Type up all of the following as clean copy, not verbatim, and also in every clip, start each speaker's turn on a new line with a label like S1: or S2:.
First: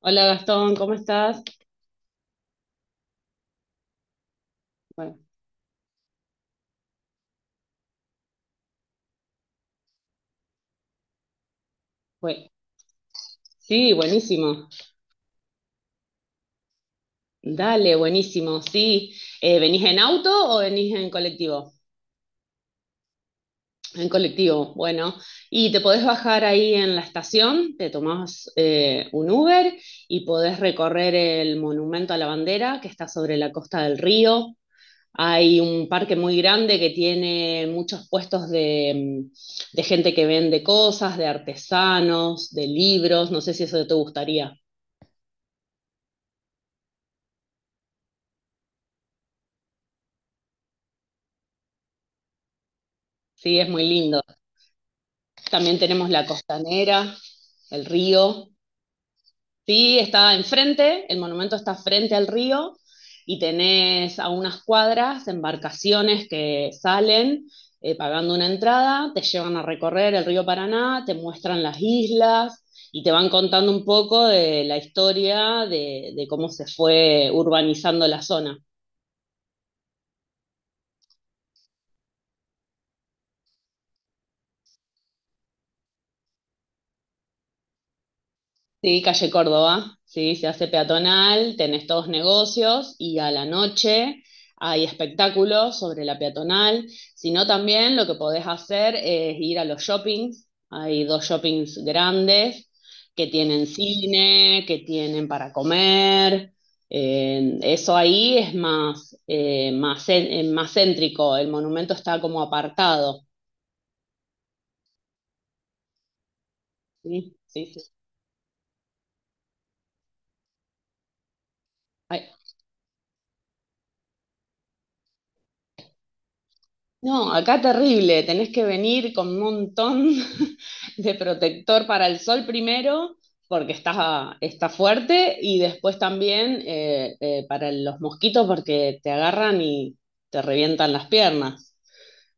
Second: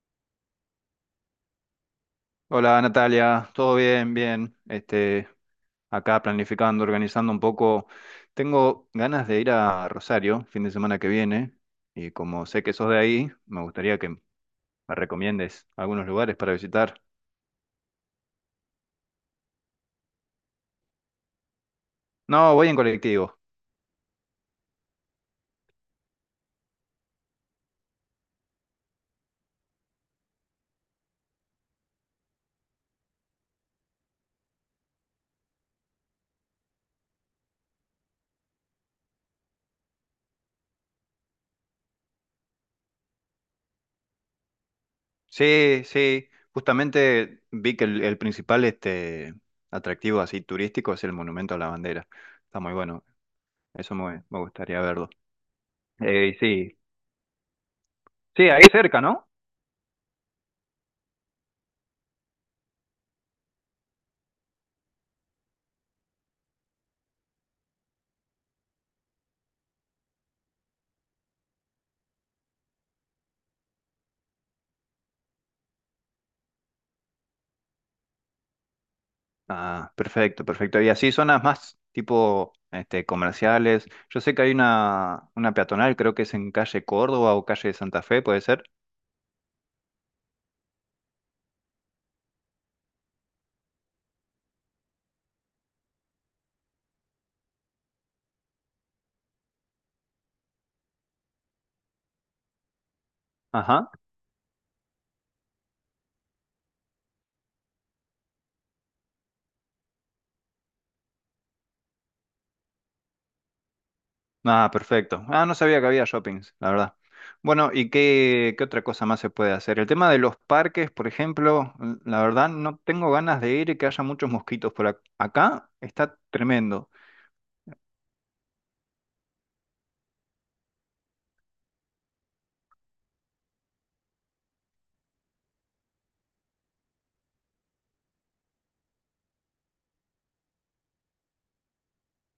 S1: Hola Gastón, ¿cómo estás?
S2: Hola Natalia, todo bien, bien.
S1: Bueno,
S2: Acá planificando, organizando un poco. Tengo ganas de ir a Rosario fin de semana que viene y como
S1: bue-
S2: sé que sos de ahí, me
S1: sí,
S2: gustaría que me
S1: buenísimo.
S2: recomiendes algunos lugares para visitar.
S1: Dale, buenísimo. Sí, ¿venís en auto o venís en colectivo?
S2: No, voy en colectivo.
S1: En colectivo, bueno. Y te podés bajar ahí en la estación, te tomás un Uber y podés recorrer el Monumento a la Bandera que está sobre la costa del río. Hay un parque muy grande que tiene muchos puestos de gente que vende cosas, de artesanos, de libros. No sé si eso te gustaría.
S2: Sí, sí. Justamente vi que el principal atractivo así turístico es el Monumento a la Bandera. Está muy bueno.
S1: Sí, es muy
S2: Eso
S1: lindo.
S2: me gustaría verlo.
S1: También tenemos la
S2: Sí,
S1: costanera, el río.
S2: sí, ahí cerca, ¿no?
S1: Sí, está enfrente, el monumento está frente al río y tenés a unas cuadras embarcaciones que salen pagando una entrada, te llevan a recorrer el río Paraná, te muestran las islas y te van contando un poco de la historia de cómo se fue urbanizando la zona.
S2: Ah, perfecto, perfecto. Y así zonas más tipo comerciales. Yo sé que hay una peatonal, creo que es en calle Córdoba o calle Santa Fe, ¿puede ser?
S1: Sí, calle Córdoba, sí, se hace peatonal, tenés todos negocios y a la noche hay espectáculos sobre la peatonal, sino también lo que podés hacer es ir a los shoppings, hay dos shoppings grandes que tienen
S2: Ajá.
S1: cine, que tienen para comer, eso ahí es más céntrico, el monumento está como apartado,
S2: Ah, perfecto. Ah, no sabía que había shoppings, la verdad.
S1: ¿sí? Sí,
S2: Bueno,
S1: sí.
S2: ¿ qué otra cosa más se puede hacer? El tema de los parques, por ejemplo, la verdad no tengo ganas de ir y que haya muchos mosquitos por acá. Está tremendo.
S1: No, acá terrible, tenés que venir con un montón de protector para el sol primero, porque está fuerte, y después también para los mosquitos, porque te agarran y te revientan las piernas.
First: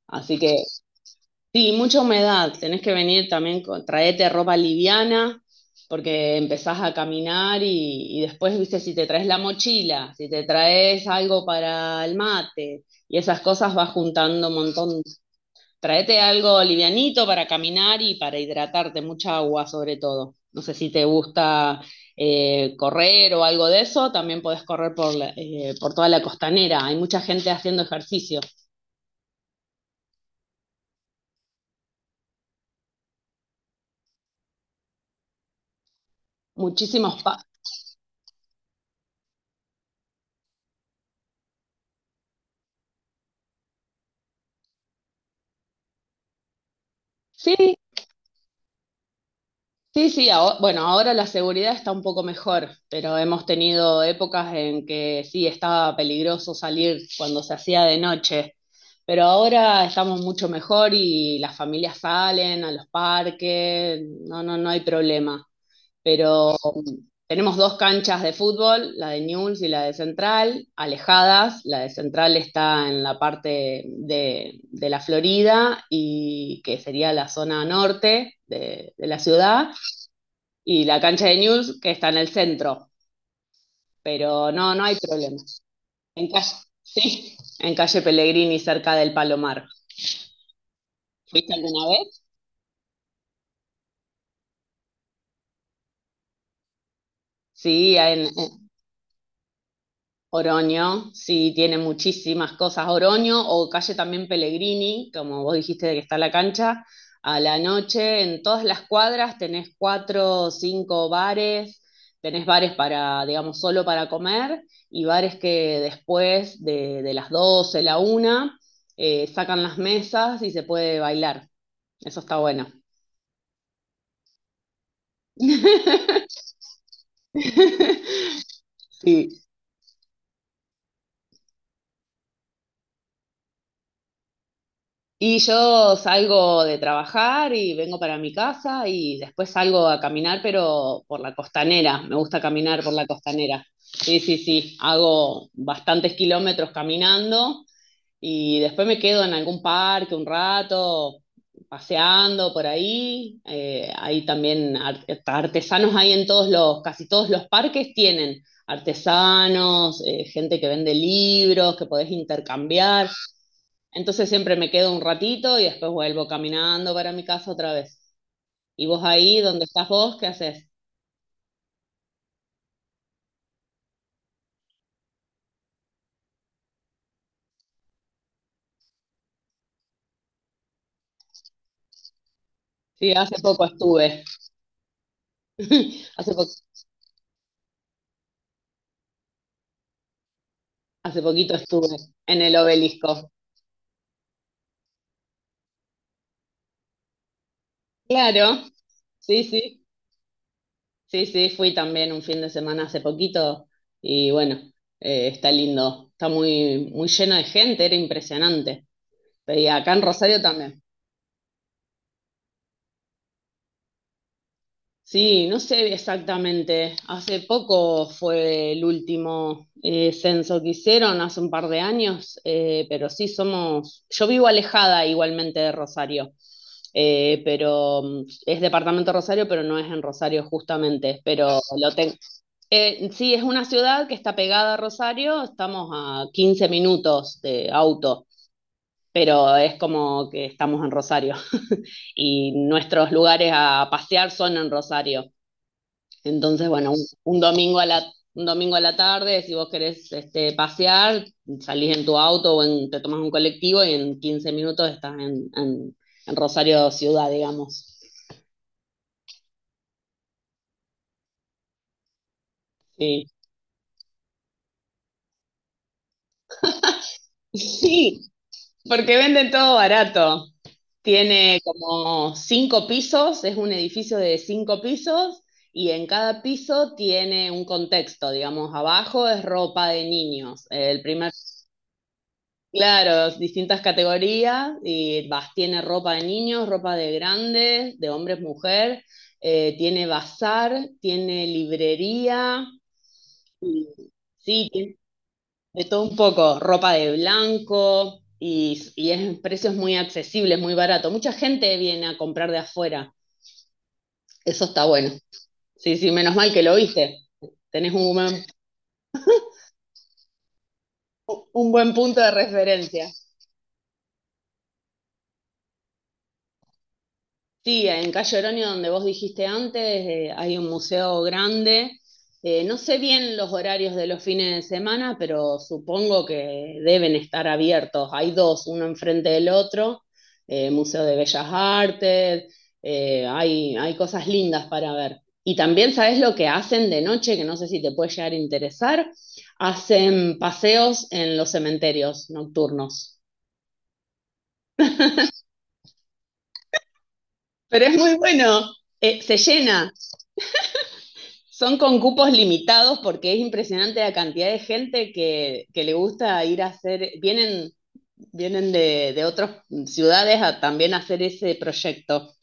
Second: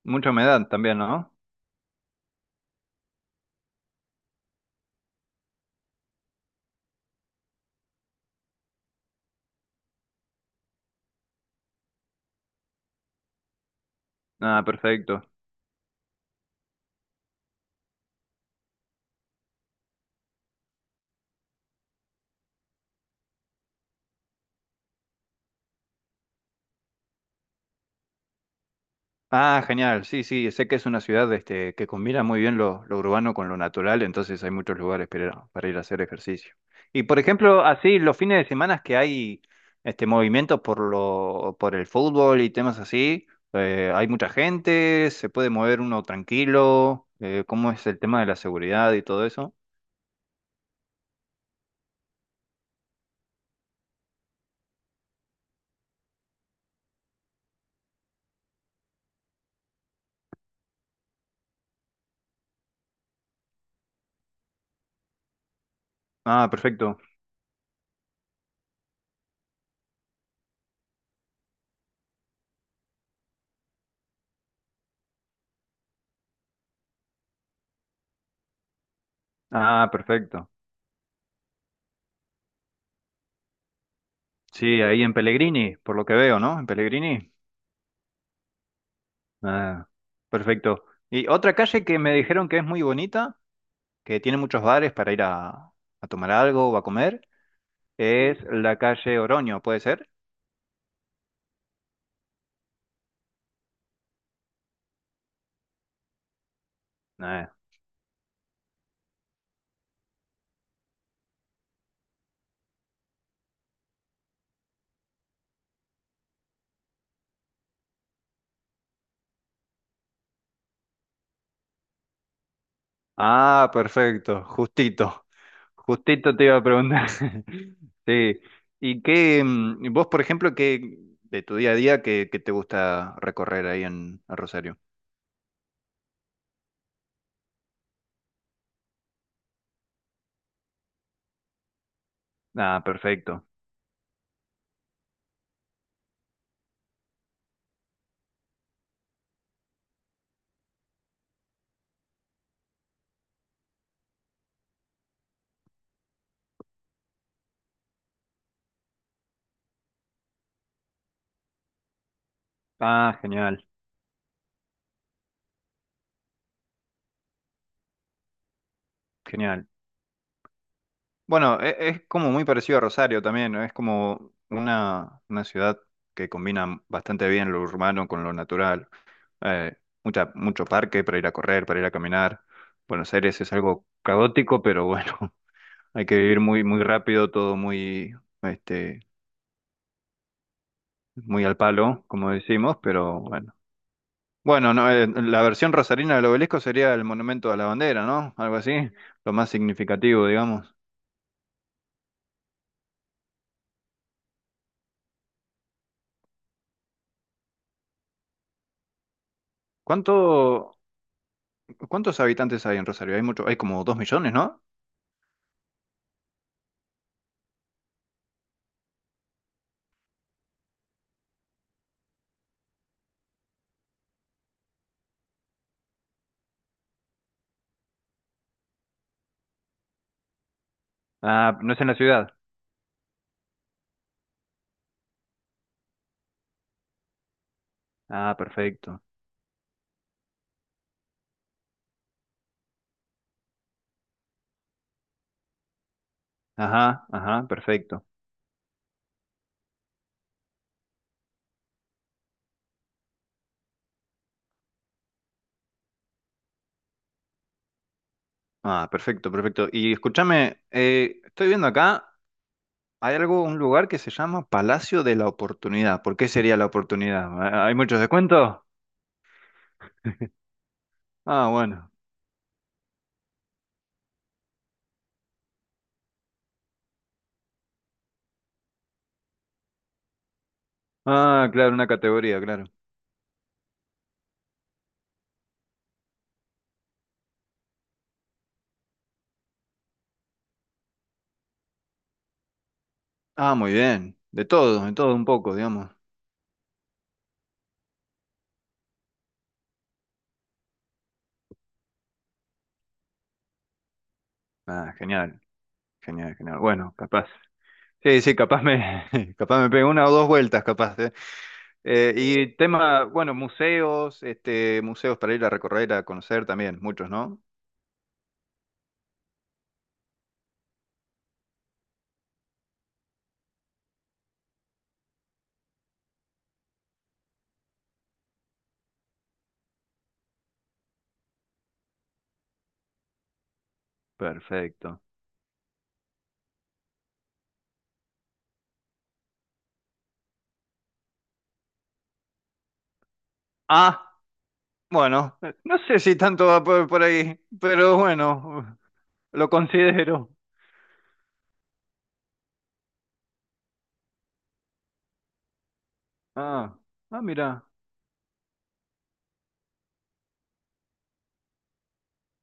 S2: Mucha
S1: Así que
S2: humedad también, ¿no?
S1: sí, mucha humedad, tenés que venir también, traete ropa liviana, porque empezás a caminar y después, viste, si te traes la mochila, si te traes algo para el mate y esas cosas vas juntando un
S2: Ah,
S1: montón.
S2: perfecto.
S1: Traete algo livianito para caminar y para hidratarte, mucha agua sobre todo. No sé si te gusta correr o algo de eso, también podés correr por toda la costanera. Hay mucha gente haciendo ejercicio.
S2: Ah, genial. Sí, sí, sé que es una ciudad que combina muy bien lo urbano con lo natural, entonces hay muchos lugares para ir a hacer ejercicio. Y por
S1: Muchísimos
S2: ejemplo, así los fines de semana que hay este movimientos por por el fútbol y temas así, hay mucha gente, se puede mover uno tranquilo,
S1: Sí,
S2: ¿cómo es el tema de la seguridad y todo eso?
S1: Sí, sí, bueno, ahora la seguridad está un poco mejor, pero hemos tenido épocas en que sí estaba peligroso salir cuando se hacía de noche, pero ahora estamos mucho mejor y las familias salen a los parques, no, no, no hay problema.
S2: Ah,
S1: Pero
S2: perfecto.
S1: tenemos dos canchas de fútbol, la de Newell's y la de Central, alejadas, la de Central está en la parte de la Florida y que sería la zona norte de la ciudad
S2: Ah, perfecto.
S1: y la cancha de News, que está en el centro. Pero no,
S2: Sí,
S1: no hay
S2: ahí en
S1: problema.
S2: Pellegrini, por lo que
S1: En
S2: veo,
S1: calle,
S2: ¿no? En Pellegrini.
S1: sí, en calle Pellegrini, cerca del Palomar.
S2: Ah, perfecto. Y
S1: ¿Fuiste
S2: otra calle
S1: alguna
S2: que me
S1: vez?
S2: dijeron que es muy bonita que tiene muchos bares para ir a tomar algo o a comer.
S1: Sí,
S2: Es la calle Oroño, ¿puede ser?
S1: Oroño, sí, tiene muchísimas cosas. Oroño o calle también Pellegrini, como vos dijiste de que está la cancha, a
S2: Eh.
S1: la noche en todas las cuadras tenés cuatro o cinco bares, tenés bares para, digamos, solo para comer y bares que después de las 12 la una, sacan las mesas y se puede bailar. Eso está bueno.
S2: Ah, perfecto, justito. Justito te iba a preguntar. Sí. ¿Y
S1: Sí,
S2: qué, mm, vos, por ejemplo, qué de tu día a día, qué te gusta recorrer ahí en Rosario?
S1: y yo salgo de trabajar y vengo para mi casa y después salgo a caminar, pero por la costanera. Me gusta
S2: Ah,
S1: caminar por la
S2: perfecto.
S1: costanera. Sí, sí, sí. Hago bastantes kilómetros caminando y después me quedo en algún parque un rato, paseando por ahí. Hay también artesanos ahí en casi todos los parques tienen artesanos, gente que vende libros, que podés intercambiar.
S2: Ah, genial,
S1: Entonces siempre me quedo un ratito y después vuelvo caminando para mi casa otra vez. ¿Y vos ahí, dónde
S2: genial.
S1: estás vos, qué haces?
S2: Bueno, es como muy parecido a Rosario también, ¿no? Es como una ciudad que combina bastante bien lo urbano con lo natural. eh, mucho parque para ir a correr, para ir a caminar.
S1: Sí,
S2: Buenos
S1: hace
S2: Aires es
S1: poco
S2: algo
S1: estuve.
S2: caótico, pero bueno, hay que
S1: Hace
S2: vivir
S1: po-
S2: muy rápido, todo muy, este,
S1: hace
S2: muy
S1: poquito
S2: al
S1: estuve
S2: palo, como
S1: en el
S2: decimos, pero
S1: obelisco.
S2: bueno. Bueno, no, la versión rosarina del obelisco sería el monumento a la bandera, ¿no? Algo
S1: Claro,
S2: así, lo
S1: sí,
S2: más
S1: sí.
S2: significativo, digamos.
S1: Sí, sí, fui también un fin de semana hace poquito y bueno, está lindo, está muy, muy lleno de gente, era impresionante. Y acá en Rosario
S2: ¿Cuánto,
S1: también.
S2: ¿cuántos habitantes hay en Rosario? Hay mucho, hay como dos millones, ¿no?
S1: Sí, no sé exactamente, hace poco fue el último censo que hicieron, hace un par de años, pero sí somos, yo vivo alejada igualmente de Rosario, pero es departamento Rosario, pero no es en Rosario justamente,
S2: Ah,
S1: pero
S2: no es en
S1: lo
S2: la
S1: tengo.
S2: ciudad.
S1: Sí, es una ciudad que está pegada a Rosario, estamos a 15 minutos de auto,
S2: Ah, perfecto.
S1: pero es como que estamos en Rosario y nuestros lugares a pasear son en Rosario. Entonces, bueno, un,
S2: Ajá,
S1: un
S2: ajá,
S1: domingo a la
S2: perfecto.
S1: tarde, si vos querés pasear, salís en tu auto o te tomas un colectivo y en 15 minutos estás en Rosario Ciudad, digamos.
S2: Ah, perfecto, perfecto. Y escúchame, estoy viendo acá, hay
S1: Sí.
S2: algo, un lugar que se llama Palacio de la Oportunidad. ¿Por qué sería la oportunidad? ¿Hay muchos
S1: Sí,
S2: descuentos?
S1: porque venden todo barato.
S2: Ah,
S1: Tiene
S2: bueno.
S1: como cinco pisos, es un edificio de cinco pisos y en cada piso tiene un contexto, digamos, abajo es ropa de niños,
S2: Ah, claro, una categoría, claro.
S1: claro, distintas categorías y vas, tiene ropa de niños, ropa de grandes, de hombres, mujer, tiene bazar, tiene librería,
S2: Ah, muy
S1: y,
S2: bien.
S1: sí,
S2: De
S1: tiene
S2: todo un poco,
S1: de
S2: digamos.
S1: todo un poco, ropa de blanco y es precios muy accesibles, muy barato. Mucha gente viene a comprar de afuera. Eso está
S2: Ah,
S1: bueno.
S2: genial,
S1: Sí, sí,
S2: genial,
S1: menos mal
S2: genial.
S1: que lo
S2: Bueno,
S1: viste.
S2: capaz.
S1: Tenés un
S2: Sí, sí, capaz me pego una o dos vueltas, capaz.
S1: un buen punto de
S2: Y tema,
S1: referencia.
S2: bueno, museos, museos para ir a recorrer, a conocer también, muchos, ¿no?
S1: Sí, en Calle Oroño, donde vos dijiste antes, hay un museo grande. No sé bien los horarios de los fines de semana, pero supongo que deben estar abiertos. Hay dos, uno enfrente del otro, Museo de Bellas Artes, hay cosas lindas para
S2: Perfecto.
S1: ver. Y también sabes lo que hacen de noche, que no sé si te puede llegar a interesar, hacen paseos en los cementerios nocturnos.
S2: Ah, bueno, no sé si tanto va por ahí,
S1: Pero es
S2: pero
S1: muy bueno,
S2: bueno,
S1: se
S2: lo
S1: llena.
S2: considero.
S1: Son con cupos limitados porque es impresionante la cantidad de gente que le gusta ir a
S2: Ah,
S1: hacer,
S2: ah, mira.
S1: vienen de otras ciudades a también hacer ese proyecto.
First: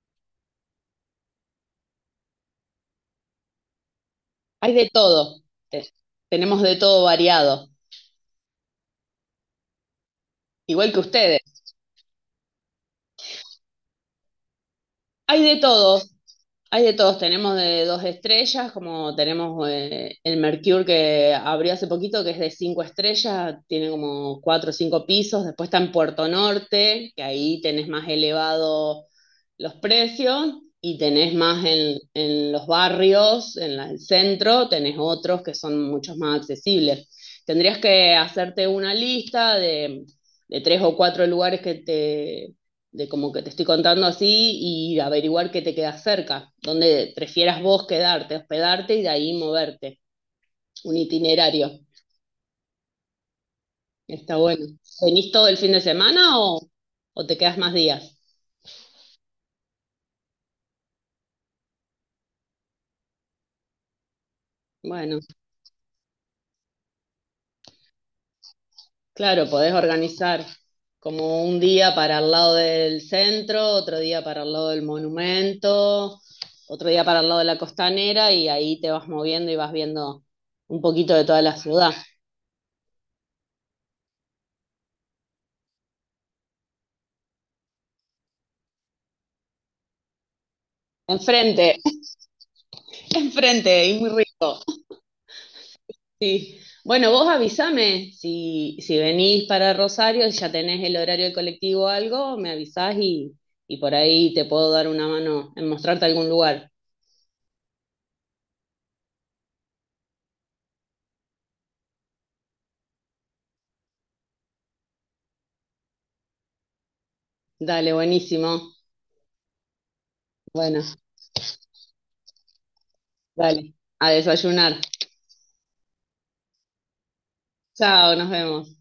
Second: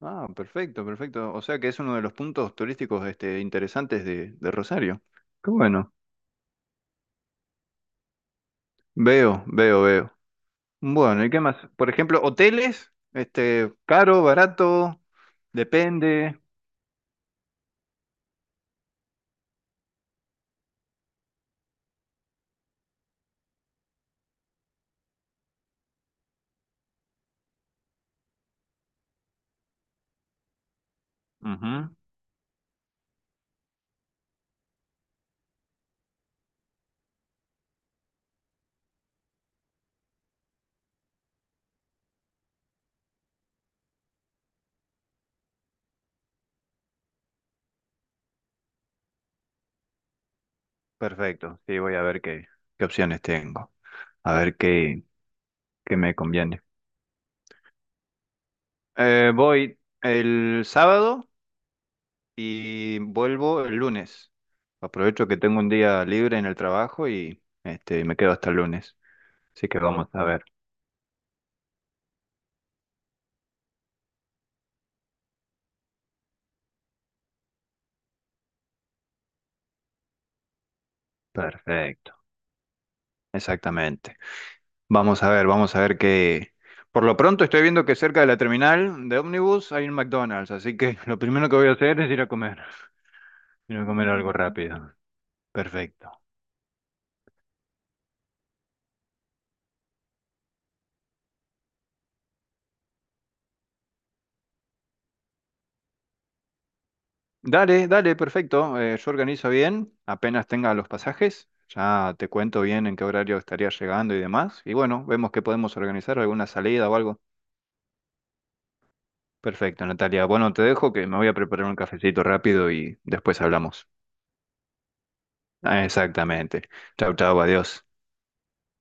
S2: Ah, perfecto, perfecto. O sea que es uno de los puntos turísticos interesantes de
S1: Hay de
S2: Rosario.
S1: todo,
S2: Qué
S1: eh,
S2: bueno.
S1: tenemos de todo variado,
S2: Veo, veo, veo.
S1: igual que
S2: Bueno, ¿y qué más?
S1: ustedes.
S2: Por ejemplo, hoteles, caro, barato,
S1: Hay de todo,
S2: depende.
S1: Hay de todos, tenemos de dos estrellas, como tenemos el Mercure que abrió hace poquito, que es de cinco estrellas, tiene como cuatro o cinco pisos, después está en Puerto Norte, que ahí tenés más elevado los precios, y tenés más
S2: Ujú.
S1: en los barrios, en el centro, tenés otros que son muchos más accesibles. Tendrías que hacerte una lista de tres o cuatro lugares de como que te estoy contando así y averiguar qué te queda cerca, dónde prefieras vos quedarte, hospedarte y de ahí moverte, un
S2: Perfecto.
S1: itinerario.
S2: Sí, voy a ver qué opciones tengo. A
S1: Está
S2: ver
S1: bueno. ¿Venís todo el fin de
S2: qué me
S1: semana
S2: conviene.
S1: o te quedas más días?
S2: Voy el sábado y vuelvo el lunes.
S1: Bueno,
S2: Aprovecho que tengo un día libre en el trabajo y me quedo hasta el lunes.
S1: claro,
S2: Así
S1: podés
S2: que vamos a
S1: organizar
S2: ver.
S1: como un día para el lado del centro, otro día para el lado del monumento, otro día para el lado de la costanera y ahí te vas moviendo y vas viendo un poquito de toda la ciudad.
S2: Perfecto. Exactamente. Vamos a ver qué... Por lo pronto estoy viendo que cerca de la terminal de ómnibus hay un McDonald's, así que lo primero que
S1: Enfrente,
S2: voy a hacer es ir a comer. Ir a
S1: enfrente, y
S2: comer
S1: muy
S2: algo rápido. Perfecto.
S1: sí, bueno, vos avísame si venís para Rosario, y ya tenés el horario del colectivo o algo, me avisás y por ahí te puedo dar una mano en mostrarte algún lugar.
S2: Dale, dale, perfecto. Yo organizo bien, apenas tenga los pasajes, ya te cuento bien en qué horario estaría llegando y demás. Y bueno, vemos que podemos organizar alguna salida o algo.
S1: Dale, buenísimo.
S2: Perfecto, Natalia. Bueno, te
S1: Bueno,
S2: dejo que me voy a preparar un cafecito rápido y después
S1: dale,
S2: hablamos.
S1: a desayunar.
S2: Ah, exactamente. Chau, chau, adiós.
S1: Chao, nos vemos.